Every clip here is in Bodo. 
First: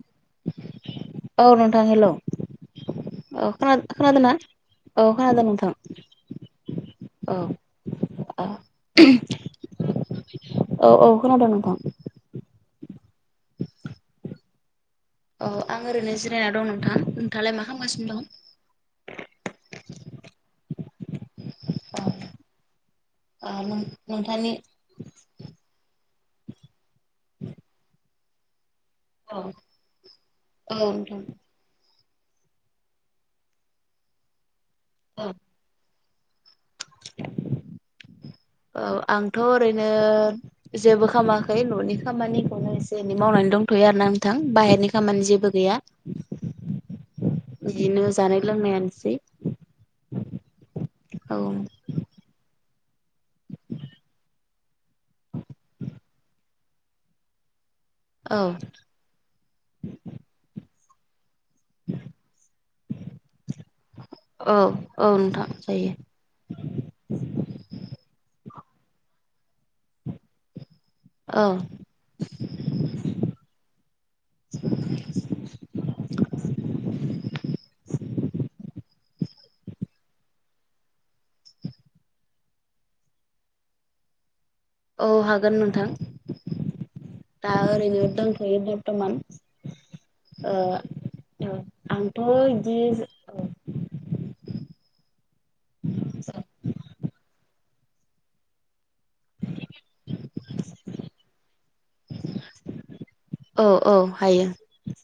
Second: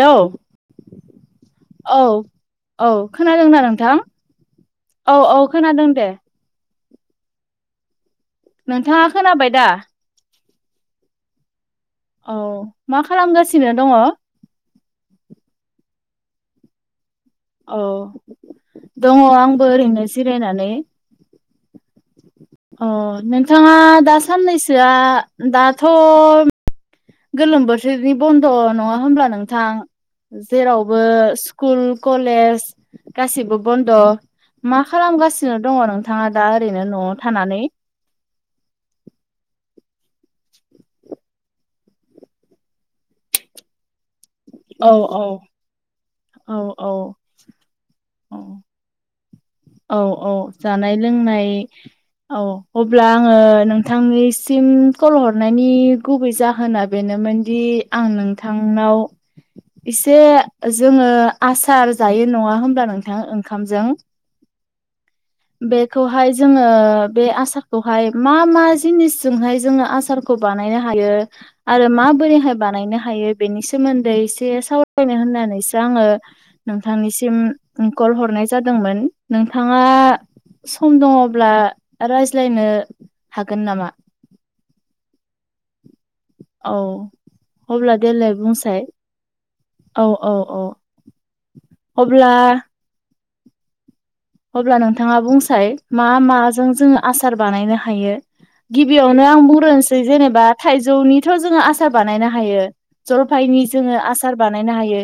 हेल' औ नोंथां हेलौ औ खोनादोंना नोंथां खोनादोंना औ खोनादोंना औ दों नोंथां। खोनादों दे औ नोंथाङा खोनाबाय दा? औ-औ खोनादों नोंथां। औ मा खालामगासिनो दङ? औ आं ओरैनो जिरायना दं नोंथां। नोंथाङालाय मा औ खालामगासिनो दं दङ आंबो ओरैनो जिरायनानै। अ नोंथाङा औ दा नोंथांनि साननैसोआ दाथ' गोलोम बोथोरनि बन्द' नङा होमब्ला औ नोंथां औ जेरावबो नोंथां स्कुल कलेज गासिबो बन्द' मा औ खालामगासिनो दङ नोंथां? नोंथांङा दा ओरैनो न'आव थानानै औ आंथ' ओरैनो जेबो खालामाखै न'नि खामानिखौनो एसे एनै मावनानै दंथ'यो आरो ना आं थां बाहेरनि खामानि जेबो गैया। औ-औ बिदिनो जानाय लोंनायानोसै। औ-औ जानाय औ लोंनाय औ अब्ला आङो नोंथांनिसिम कल हरनायनि गुबै जाहोना बेनोमोनदि आं औ नोंथांनाव एसे जोङो आसार जायो नङा होमब्ला नोंथां ओंखामजों औ-औ नोंथां। जायो बेखौहाय जोङो बे आसारखौहाय मा मा जिनिसजोंहाय जोङो आसार बानायनो हायो औ आरो मा बोरैहाय बानायनो हायो बेनि सोमोन्दै एसे सावरायनो होननानैसो आङो नोंथांनिसिम कल हरनाय जादोंमोन। नोंथाङा सम दङब्ला रायज्लायनो हागोन नामा? औ हागोन नोंथां औ दा अब्ला ओरैनो दंथ'यो बर्थमान। औ-औ अ ओ औ आंथ' बिदि अब्ला नोंथाङा बुंसाय मा माजों जोङो आसार बानायनो हायो? गिबियावनो आं बुंहोसै जेनेबा थाइजौनिथ' जोङो आसार बानायनो हायो। जलफायनि औ जोङो औ आसार हायो बानायनो हायो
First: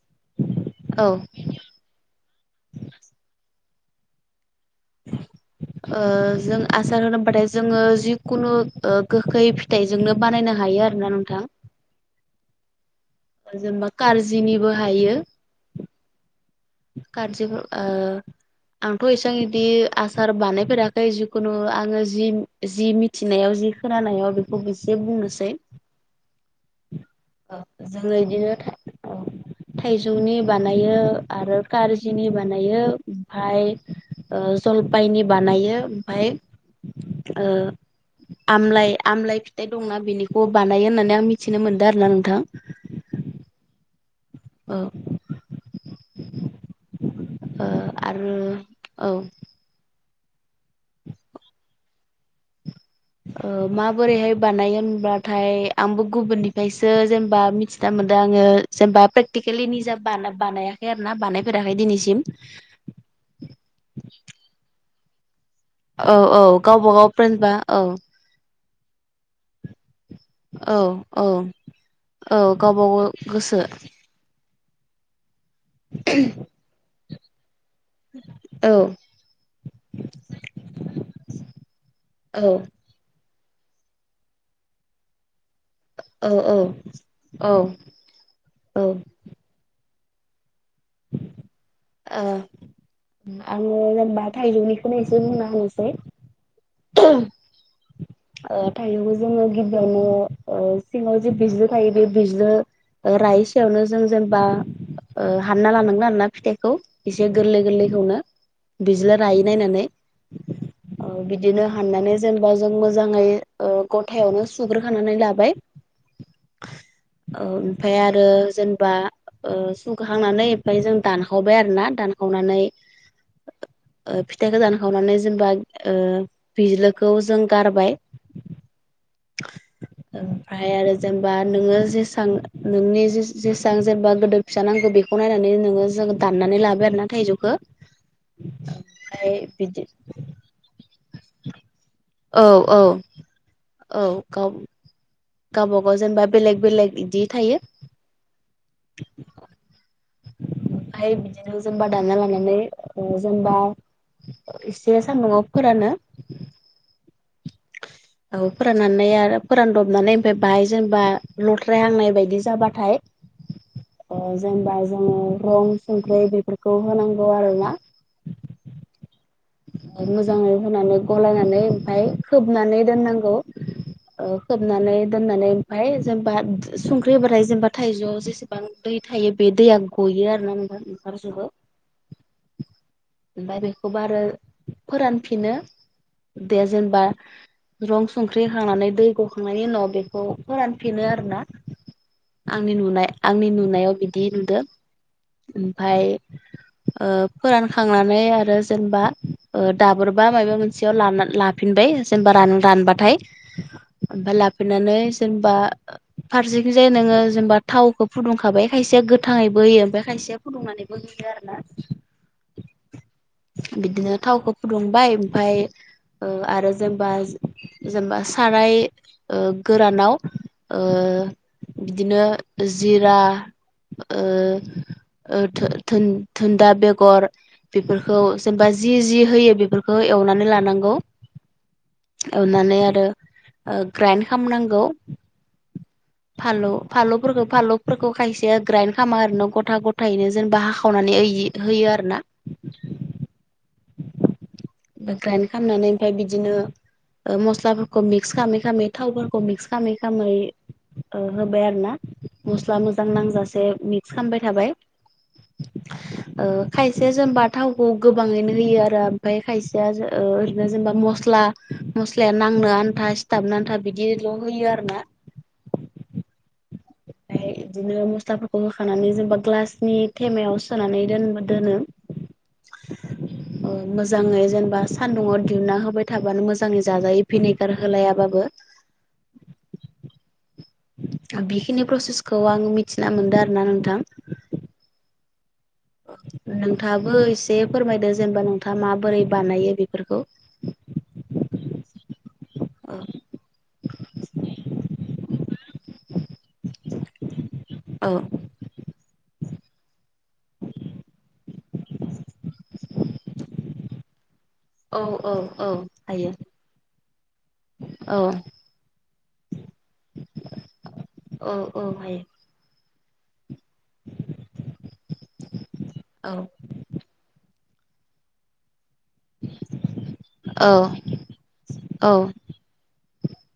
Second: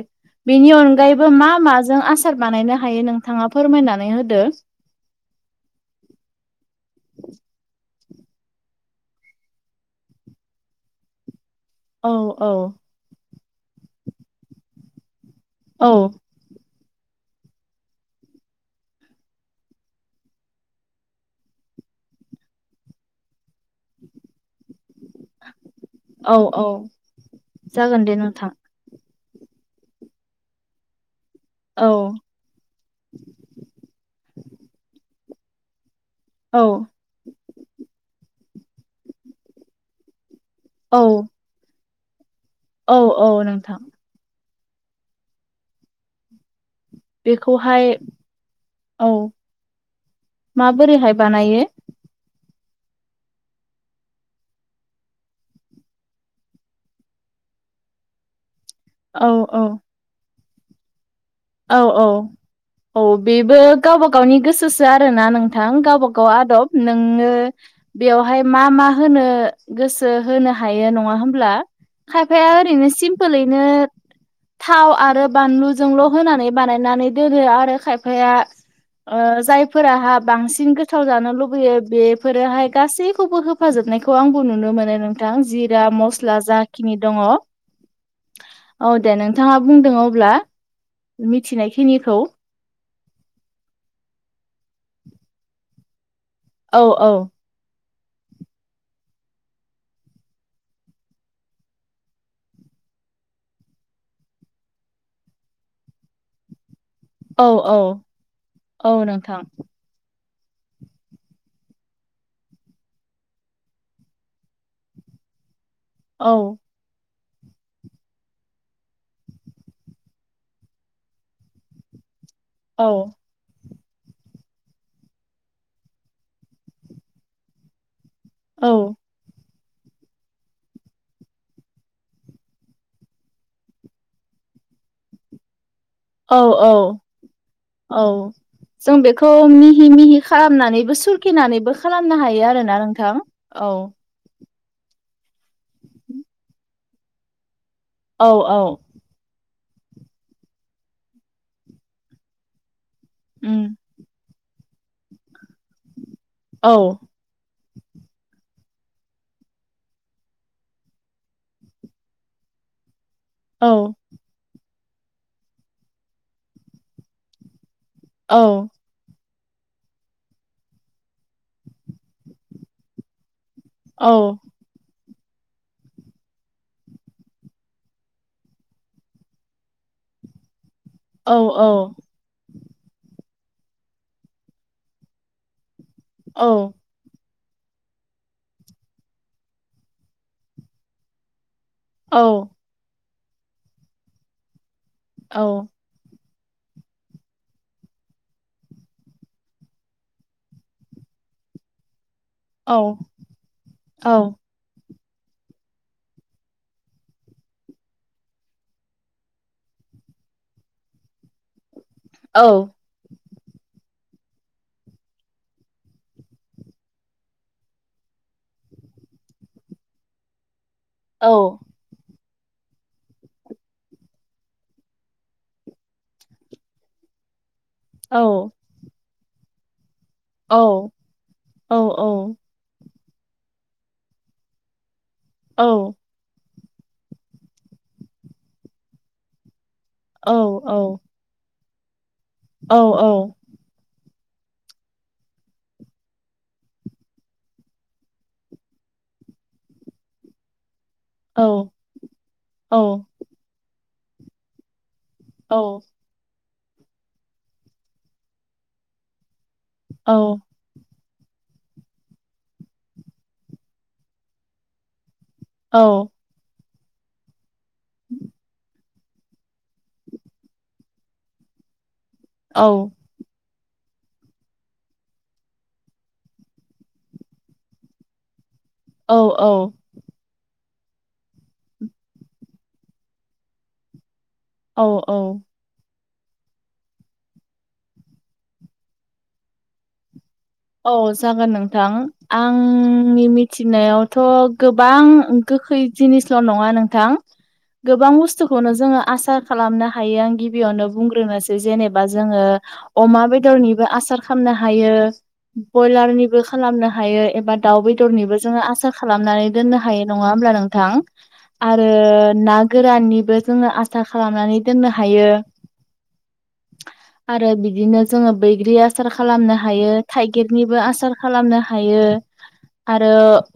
बेनि औ अनगायैबो मा-मा जों आसार बानायनो हायो नोंथाङा फोरमायनानै होदो? [unintelligible] [inaudible] ओ जों आसार होनोबोबाथाय जोङो जिखुनु ओ गोखै फिथाइ जोंनो बानायनो हायो आरोना नोंथां। औ-औ जेनेबा करजिनिबो हायो। औ गारजि ओ आंथ' एसां इदि आसार बानायफेराखै जिखुनु आङो जि जि मिथिनायाव जि खोनानायाव बेखौ एसे बुंनोसै। औ औ जोङो जागोन दे नोंथां बिदिनो औ थाइजौनि बानायो आरो औ कारजिनि बा नायो ओमफ्राय जलफायनि बानायो ओमफ्राय औ। ओ आमलाय आमलाय फिथाइ दंना बेनिखौ बानायो औ होननानै आं मिथि मिथिनो मोनदो आरो ना नोंथां। औ औ नोंथां। औ। ओ बेखौहाय आरो औ माबोरैहाय बानायो? ओ माबोरैहाय बानायो होनबाथाय आंबो गुबुननिफ्रायसो जेनेबा मिथिना मोनदों आङो जेनेबा औ औ प्रेक्टिकेलि निजा बान बानायाखै आरो ना बानाय औ औ औ बेबो गावबा गावनि गोसोसो आरोना नों नोंथां गावबा औ गाव औ आदब गावबा गाव नोङो जेनेबा औ बेवहाय मा मा होनो गोसो होनो औ हायो नङा औ होमब्ला औ खायफाया गावबा ओरैनो गाव गोसो सिमपोलैनो थाव आरो बानलुजोंल' होनानै बानायनानै दोनो आरो खायफाया औ औ ओ जायफोराहा बांसिन गोथाव जानो लुबैयो औ बेफोरहाय गासैखौबो हो फाजोबनायखौ आंबो नुनो मोनो न नोंथां जिरा औ मस्ला औ जाखिनि दङ औ ओ दे नोंथां नोंथांङा बुंदों अब्ला मिथिनायखिनिखौ। आङो जेनेबा थाइजौनिखौनो एसे बुंना होनोसै। औ औ। ओ थायजौखौ जोङो गिबियावनो ओ सिङाव जे बिजलो थायो बे बिजलो रायि सायावनो जों जेनेबा ओ हानना लानांगोन आरोना फिथाइखौ एसे औ गोरलै औ गोरलैखौनो औ बिजलो नोंथां रायै नायनानै ओ बिदिनो हाननानै जेनेबा जों मो मोजाङै ओ गथायावनो सुग्रोखानानै लाबाय औ। ओ ओमफ्राय आरो जेनेबा ओ सुखांनानै ओमफ्राय जों दानखावबाय आरो ना दानखावनानै औ। ओ फिथाइ दानखावनानै जेनेबा ओ बिजलोखौ जों गारबाय। औ। ओमफ्राय आरो जेनेबा नोङो जेसां नोंनि जेसां जेनेबा गोदो फिसा नांगौ बेखौ नायनानै नोङो जागोन औ औ औ जों बेखौ ओमफ्राय बिदि मिहि मिहि खालामनानैबो सुर सुरखिनानैबो खालामनो औ हायो औ आरोना नोंथां औ औ गाव गावबा गाव जेनेबा बेलेग बेलेग बिदि थायो। औ औ। ओमफ्राय बिदिनो जेनबा दानना लानानै जेनबा उम इसे सान्दुंआव फोरानो औ। औ फोराननानै आरो फोरानदबनानै ओमफ्राय बाहाय जेनेबा लथ्रायहांनाय बायदि जाबाथाय औ। ओ जेनेबा जोङो रं संख्रि बेफोरखौ होनांगौ आरोना औ। मोजाङै होनानै गलायनानै ओमफाय खोबनानै दोननांगौ औ खोबनानै दोननानै ओमफाय जेनबा संख्रि होबाथाय जेनबा थाइजौआव जेसेबां दै थायो बे दैया गयो आरो ना नो [unintelligible] औ ओंखारजोबो ओमफाय बेखौबो आरो फोरानफिनो दे जेनबा रं संख्रि होखांनानै दै गखांनायनि उनाव बेखौ फोरानफिनो आरोना। औ आंनि नुनाय आंनि नुनायाव बिदि नुदो औ उम। फाय ओ फोरानखांनानै आरो जेनबा ओ दाबोरबा मायबा मोनसेयाव लाना लाफिनबाय जेनबा रान दानबाथाय औ ओमफाय लाफैनानै जेनबा फारसेखिजाय नोङो जेनेबा थावखौ फुदुंखाबाय खायसेया गोथाङैबो होयो ओमफाय खायसेया फुदुंनानैबो [unintelligible] आरोना औ बिदिनो थावखौ फुदुंबाय ओमफाय ओ आरो जेनबा- जेनबा साराय ओ गोरानाव ओ औ बिदिनो जिरा ओ ओ धो-धोन-धोनदा बेगर बेफोरखौ जेनबा जि-जि होयो बेफोरखौ एवनानै लानांगौ औ नानै आरो ओ ग्राइन्द खामनांगौ। औ फालु-फालुफोरखौ-फालुफोरखौ खायसेया ग्राइन्द खामा आरोना गथा ग' थायैनो जेनबा औ हाखावनानै ऐ इ होयो आरोना। औ औ [inaudible] ग्राइन खामनानै ओमफाय बिदिनो ओ मस्लाफोरखौ मिक्स खामै-खामै थावफोरखौ मिक्स खामै-खामै ओ होबाय आरोना मस्ला मोजां नांजासे मिक्स खामबाय थाबाय औ ओ खायसेया जेनबा थावखौ गोबाङैनो होयो आरो ओमफाय खायसेया जो ओ नो जेनबा मस्ला-मस्लाया नांनो आन्था सिथाबनो आन्था बिदिल' होयो आरोना औ फाय इदिनो मसलाफोरखौ खानानै जेनबा ग्लासनि थेमायाव सोनानै दोन-दोनो। औ ओ मोजाङै जेनबा सान्दुंआव दिहुनना होबाय थाबानो मोजाङै जाजायो भिनेगार होलायाबाबो। औ औ बिखिनि प्रसेसखौ आं मिथिना मोनदो आरोना नोंथां। औ औ नोंथाङाबो एसे फोरमायदो जेनबा नोंथाङा माबोरै बानायो बेफोरखौ। औ जागोन नोंथां आंनि मिथिनायावथ' गोबां गोखै जिनिस ल' नङा नोंथां गोबां औ बुसथु खौनो जोङो आसार खालामनो हायो आं गिबियावनो बुंग्रोनोसै जेनेबा जोङो अमा बेदरनिबो आसार खामनो हायो। औ औ औ हायो बयलारनिबो खालामनो हायो एबा दाउ बेदरनिबो औ जोङो आसार खालामनानै दोननो हायो नङा होमब्ला नों थां औ औ हायो। ना गोराननिबो जोङो आसार खालामनानै दोननो हायो। औ आरो बिदिनो जोङो बैग्रि आसार खालामनो हायो। औ थाइगिरनिबो आसार खालामनो हायो। औ आरो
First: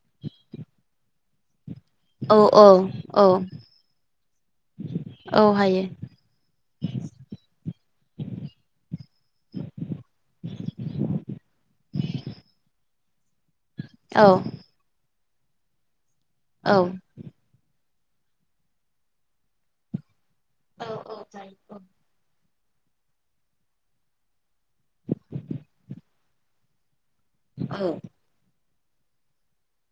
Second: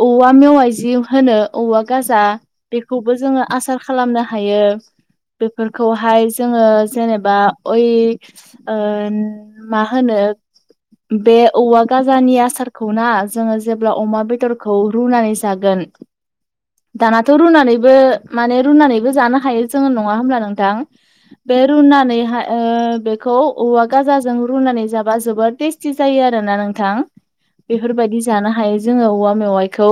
औवा मेवाइ जि होनो औवा गाजा औ औ बेखौबो औ जोङो आसार खालामनो हायो। औ हायो बेफोरखौहाय जोङो जेनेबा अइ ओन मा होनो बे औवा गाजानि आसारखौ ना जोङो जेब्ला अमा औ बेदर खौ रुनानै जागोन औ। थाङाथ' रुनानैबो माने रुनानैबो जानो हायो जोङो नङा होमब्ला नों थां। औ बे जायो रुनानैहाय ओ बेखौ औवा गाजाजों रुनानै जाबा जोबोर टेस्टि जायो आरोना नोंथां। औ बेफोरबायदि जानो हायो जोङो औवा मेवाइखौ।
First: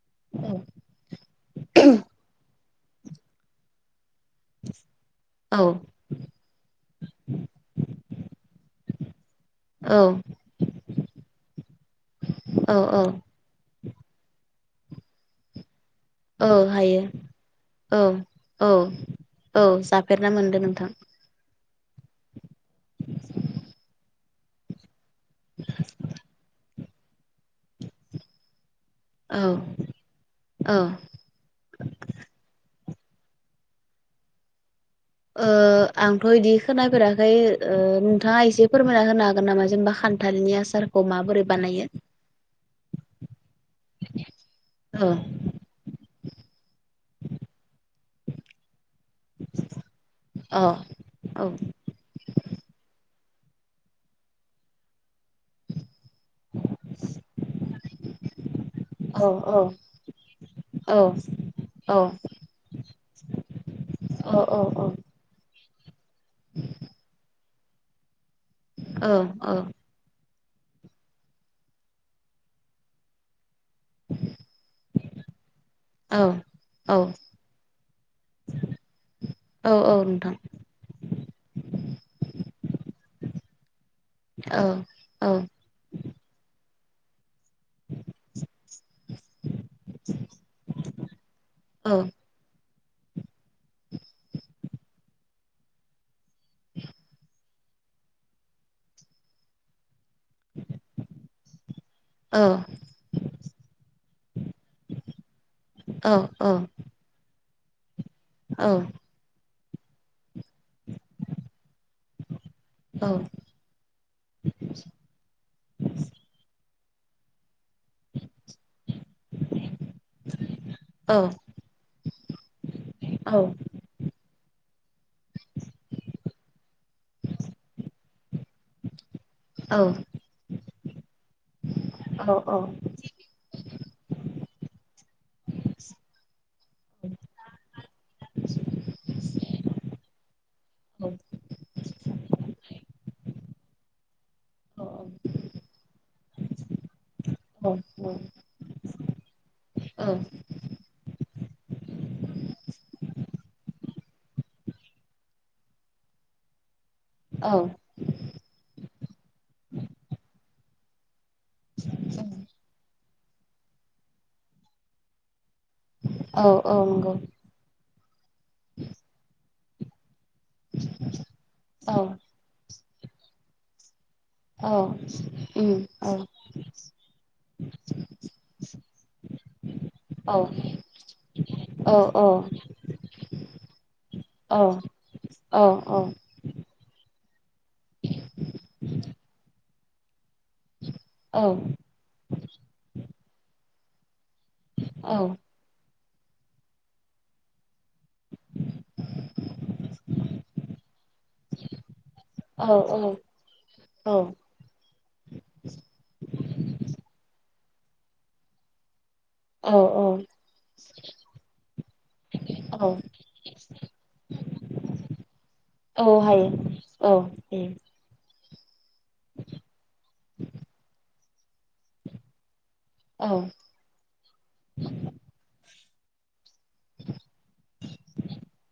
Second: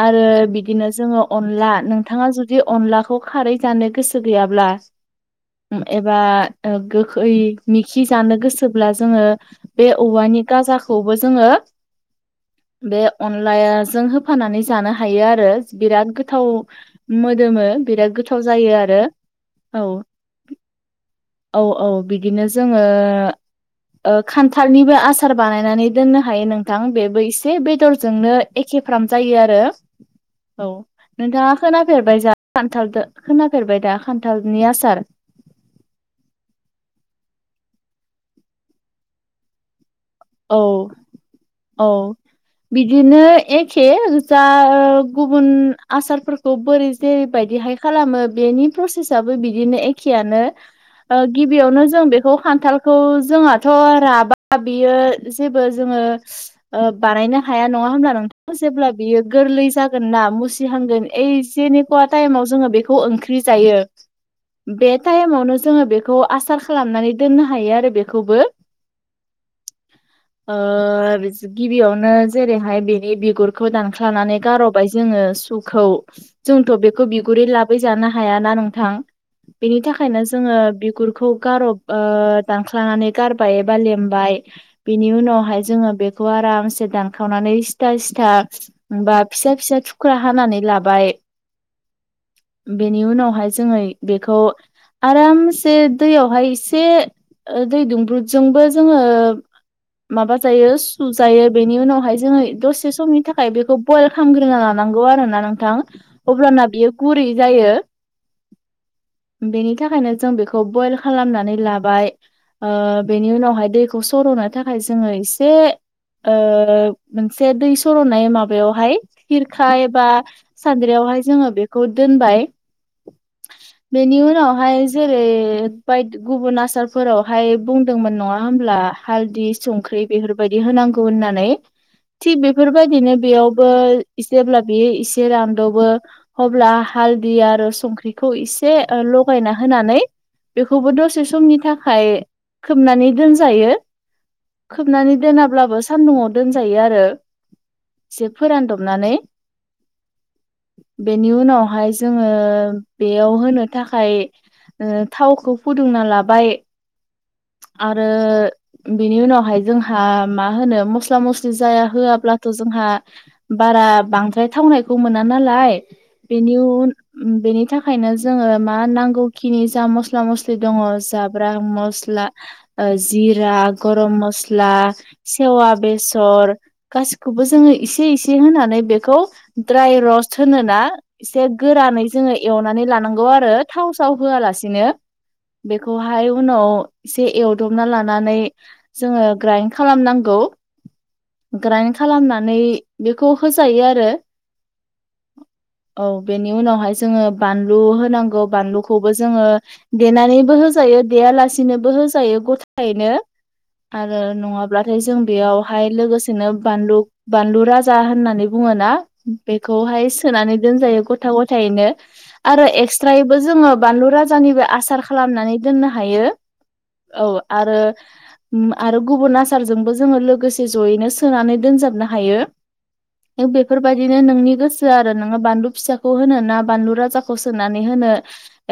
आरो बिदिनो जोङो अनला नोंथाङा जुदि अनलाखौ खारै जानो गोसो गैयाब्ला औ एबा ओ गोखै मिखि जानो गोसोब्ला जोङो बे औ औवानि गाजाखौबो जोङो औ बे औ अन लाजों होफानानै जानो हायो आरो। बिराद गोथा हायो थाव मोदोमो औ बिराद गोथाव औ जायो आरो। औ जाफेरना मोनदो नोंथां। औ औ बिदिनो जोङो ओ खान्थालनिबो आस सार बानायनानै दोननो हायो नोंथां। बेबो एसे बेदरजोंनो एखेफ्राम जायो औ आरो औ। नोंथाङा खोनाफेरबाय दा खान्थालदो खोनाफेरबाय दा खान्थालनि आसार? ओ आंथ' बिदि खोनाफेराखै नोंथाङा एसे फोरमायना होनो हागोन नामा? जेनेबा खान नि औ आसारखौ माबो औ बिदिनो एखे ओ जा औ गुबुन आसारफोरखौ बोरै जेरैबायदिहाय खालामो बेनि प्रसेस थाबो बिदिनो एखेनो अ ओ औ गिबियावनो जों बेखौ खान्थालखौ जोंहाथ' राबा बियो जेबो जोङो ओ बानायनो हाया नङा होमब्ला नोंथां। जेब्ला बियो औ गोरलै जागोन ना औ मुसिहांगोन ओइजेनि औ ख'या टाइमाव जोङो बेखौ ओंख्रि जायो। अ अ। बे टाइमावनो जोङो बेखौ आसार खालामनानै दोननो हायो आरो बेखौबो। ओ ओ। ओ गिबियावनो जेरैहाय बेनि बिगुर खौ दानख्लानानै गार'बाय जोङो सुखौ। जोंथ' औ औ बेखौ बिगुरै लाबैजानो हायाना नोंथां। औ बेनि औ थाखायनो नोंथां जोङो बिगुरखौ गारब ओ दानख्लानानै गारबाय एबा लेमबाय औ औ ओमफ्राय जोङो बेखौ आरामसे दानखावनानै सिथा सि बा फिसा फिसा थुख्रा हानानै लाबाय। औ बेनि उनावहाय जोङो बेखौ आरामसे दैयावहाय एसे दै दुंब्रुदजोंबो जोङो माबा जायो सुजायो। बेनि उनावहाय औ जोङो दसे समनि थाखाय बेखौ बइल खामग्रोना लानांगौ आरो ना नोंथां। औ औ अब्लाना बियो गुरै जायो। औ। बेनि थाखायनो जों बेखौ बयल खालामनानै लाबाय। ओ बेनि उनावहाय दै खौ सर'नो थाखाय जोङो एसे ओ मोनसे दै सर'नाय माबायावहाय खिरखा एबा सानाद्रियावहाय जोङो बेखौ दोनबाय। औ। बेनि उनावहाय जेरै बायद गुबुन आसारफोरावहाय बुंदोंमोन नङा होमब्ला हालद दि संख्रि बेफोरबायदि होनांगौ होननानै थि बेफोरबायदिनो बेयावबो इसेब्ला बे इसे रानद'बो अब्ला हालदि आरो संख्रिखौ एसे लगायना होनानै बेखौबो दसे समनि थाखाय खोबनानै दोनजायो खोबनानै दोनाब्लाबो सान्दुुङाव दोनजायो आरो एसे फोरानद'बनानै औ बेनि उनावहाय जोङो बेयाव होनो थाखाय ओ थावखौ फुदुंना लाबाय औ रो बेनि उनावहाय जोंहा मा होनो मस्ला मस्लि जाया होवाब्लाथ' जोंहा बारा बांद्राय थावनायखौ मोना नालाय बेनि उन नंगौ बेनि थाखायनो जोङो मा नांगौखिनि जा मस्ला मस्लि दङ जाब्रा औ मस्ला ओ जिरा गरम मस्ला औ स्ला सेवा उम औ बेसर गासिखौबो जोङो इसे इसे होनानै बेखौ ड्राय र'स्ट औ होनो ना इसे औ गोरानै जोङो औ एवनानै लानांगौ आरो थाव साव औ होवालासिनो औ औ उनाव एसे एवदबना लानानै जोङो ग्राइन्ड खालामनांगौ औ ग्राइन्ड खालामनानै बेखौ होजायो आरो औ औ बेनि उनावहाय जोङो बानलु होनांगौ बानलुखौबो जोङो देनानैबो होजायो देया लासिनोबो हो होजायो औ गथायैनो आरो औ नङाब्ला फाय जों बेयावहाय लोगोसेनो बानलु बानलु राजा होननानै बुङो ना औ बेखौहाय सोनानै दोनजायो गथा गथायैनो आरो औ एक्सट्रायैबो जोङो बानलु राजानिबो आसार खालामनानै दोननो हायो औ आरो उम आरो गुबुन आसारजोंबो जोङो लोगोसे जयैनो सोनानै दोनजाब नो हायो औ बे बफोरबायदिनो नोंनि गोसो आरो नोङो बानलु फिसाखौ होनो ना बानलु राजाखौ फसंनानै होनो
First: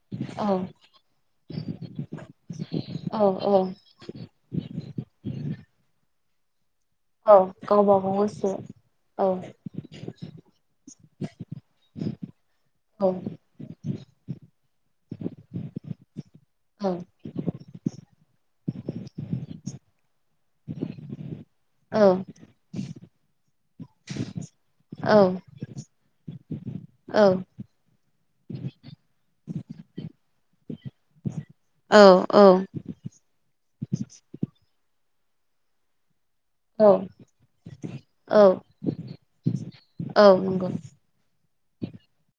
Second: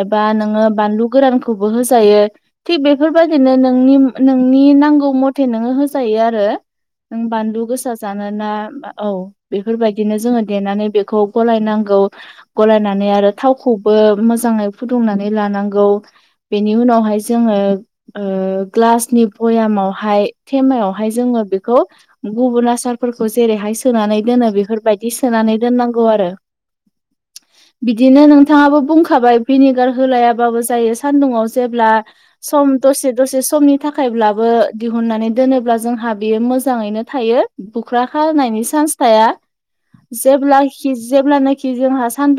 एबा नोङो बानलु गोरानखौबो होजायो थिख औ बेफोरबादि औ निम नोंनि नांगौ मथे नोङो होजायो आरो नों औ बानलु गोसा गावबा गाव जानो ना गोसो औ बेफोरबायदिनो जोङो देनानै बेखौ गलायनांगौ औ गलायनानै आरो थाव खौबो मोजाङै फुदुंनानै लानांगौ बेनि औ उनावहाय जोङो ओ ग्लासनि बयामावहाय थेमायावहाय जोङो बेखौ औ गुबुन आसारफोरखौ जेरैहाय सोनानै दोनो बेफोरबायदि सोनानै दोननांगौ आरो औ बिदिनो नोंथाङाबो बुंखाबाय भिनिगार होलायाबाबो जायो सानदुङाव जेब्ला औ सम दसे दसे समनि थाखायब्लाबो दिहुननानै दोनोब्ला जोंहा बेयो मो जाङैनो थायो बुख्रा औ खानायनि चान्स थाया औ जेब्ला नंगौ खि जेब्लानोखि जोंहा सानदुं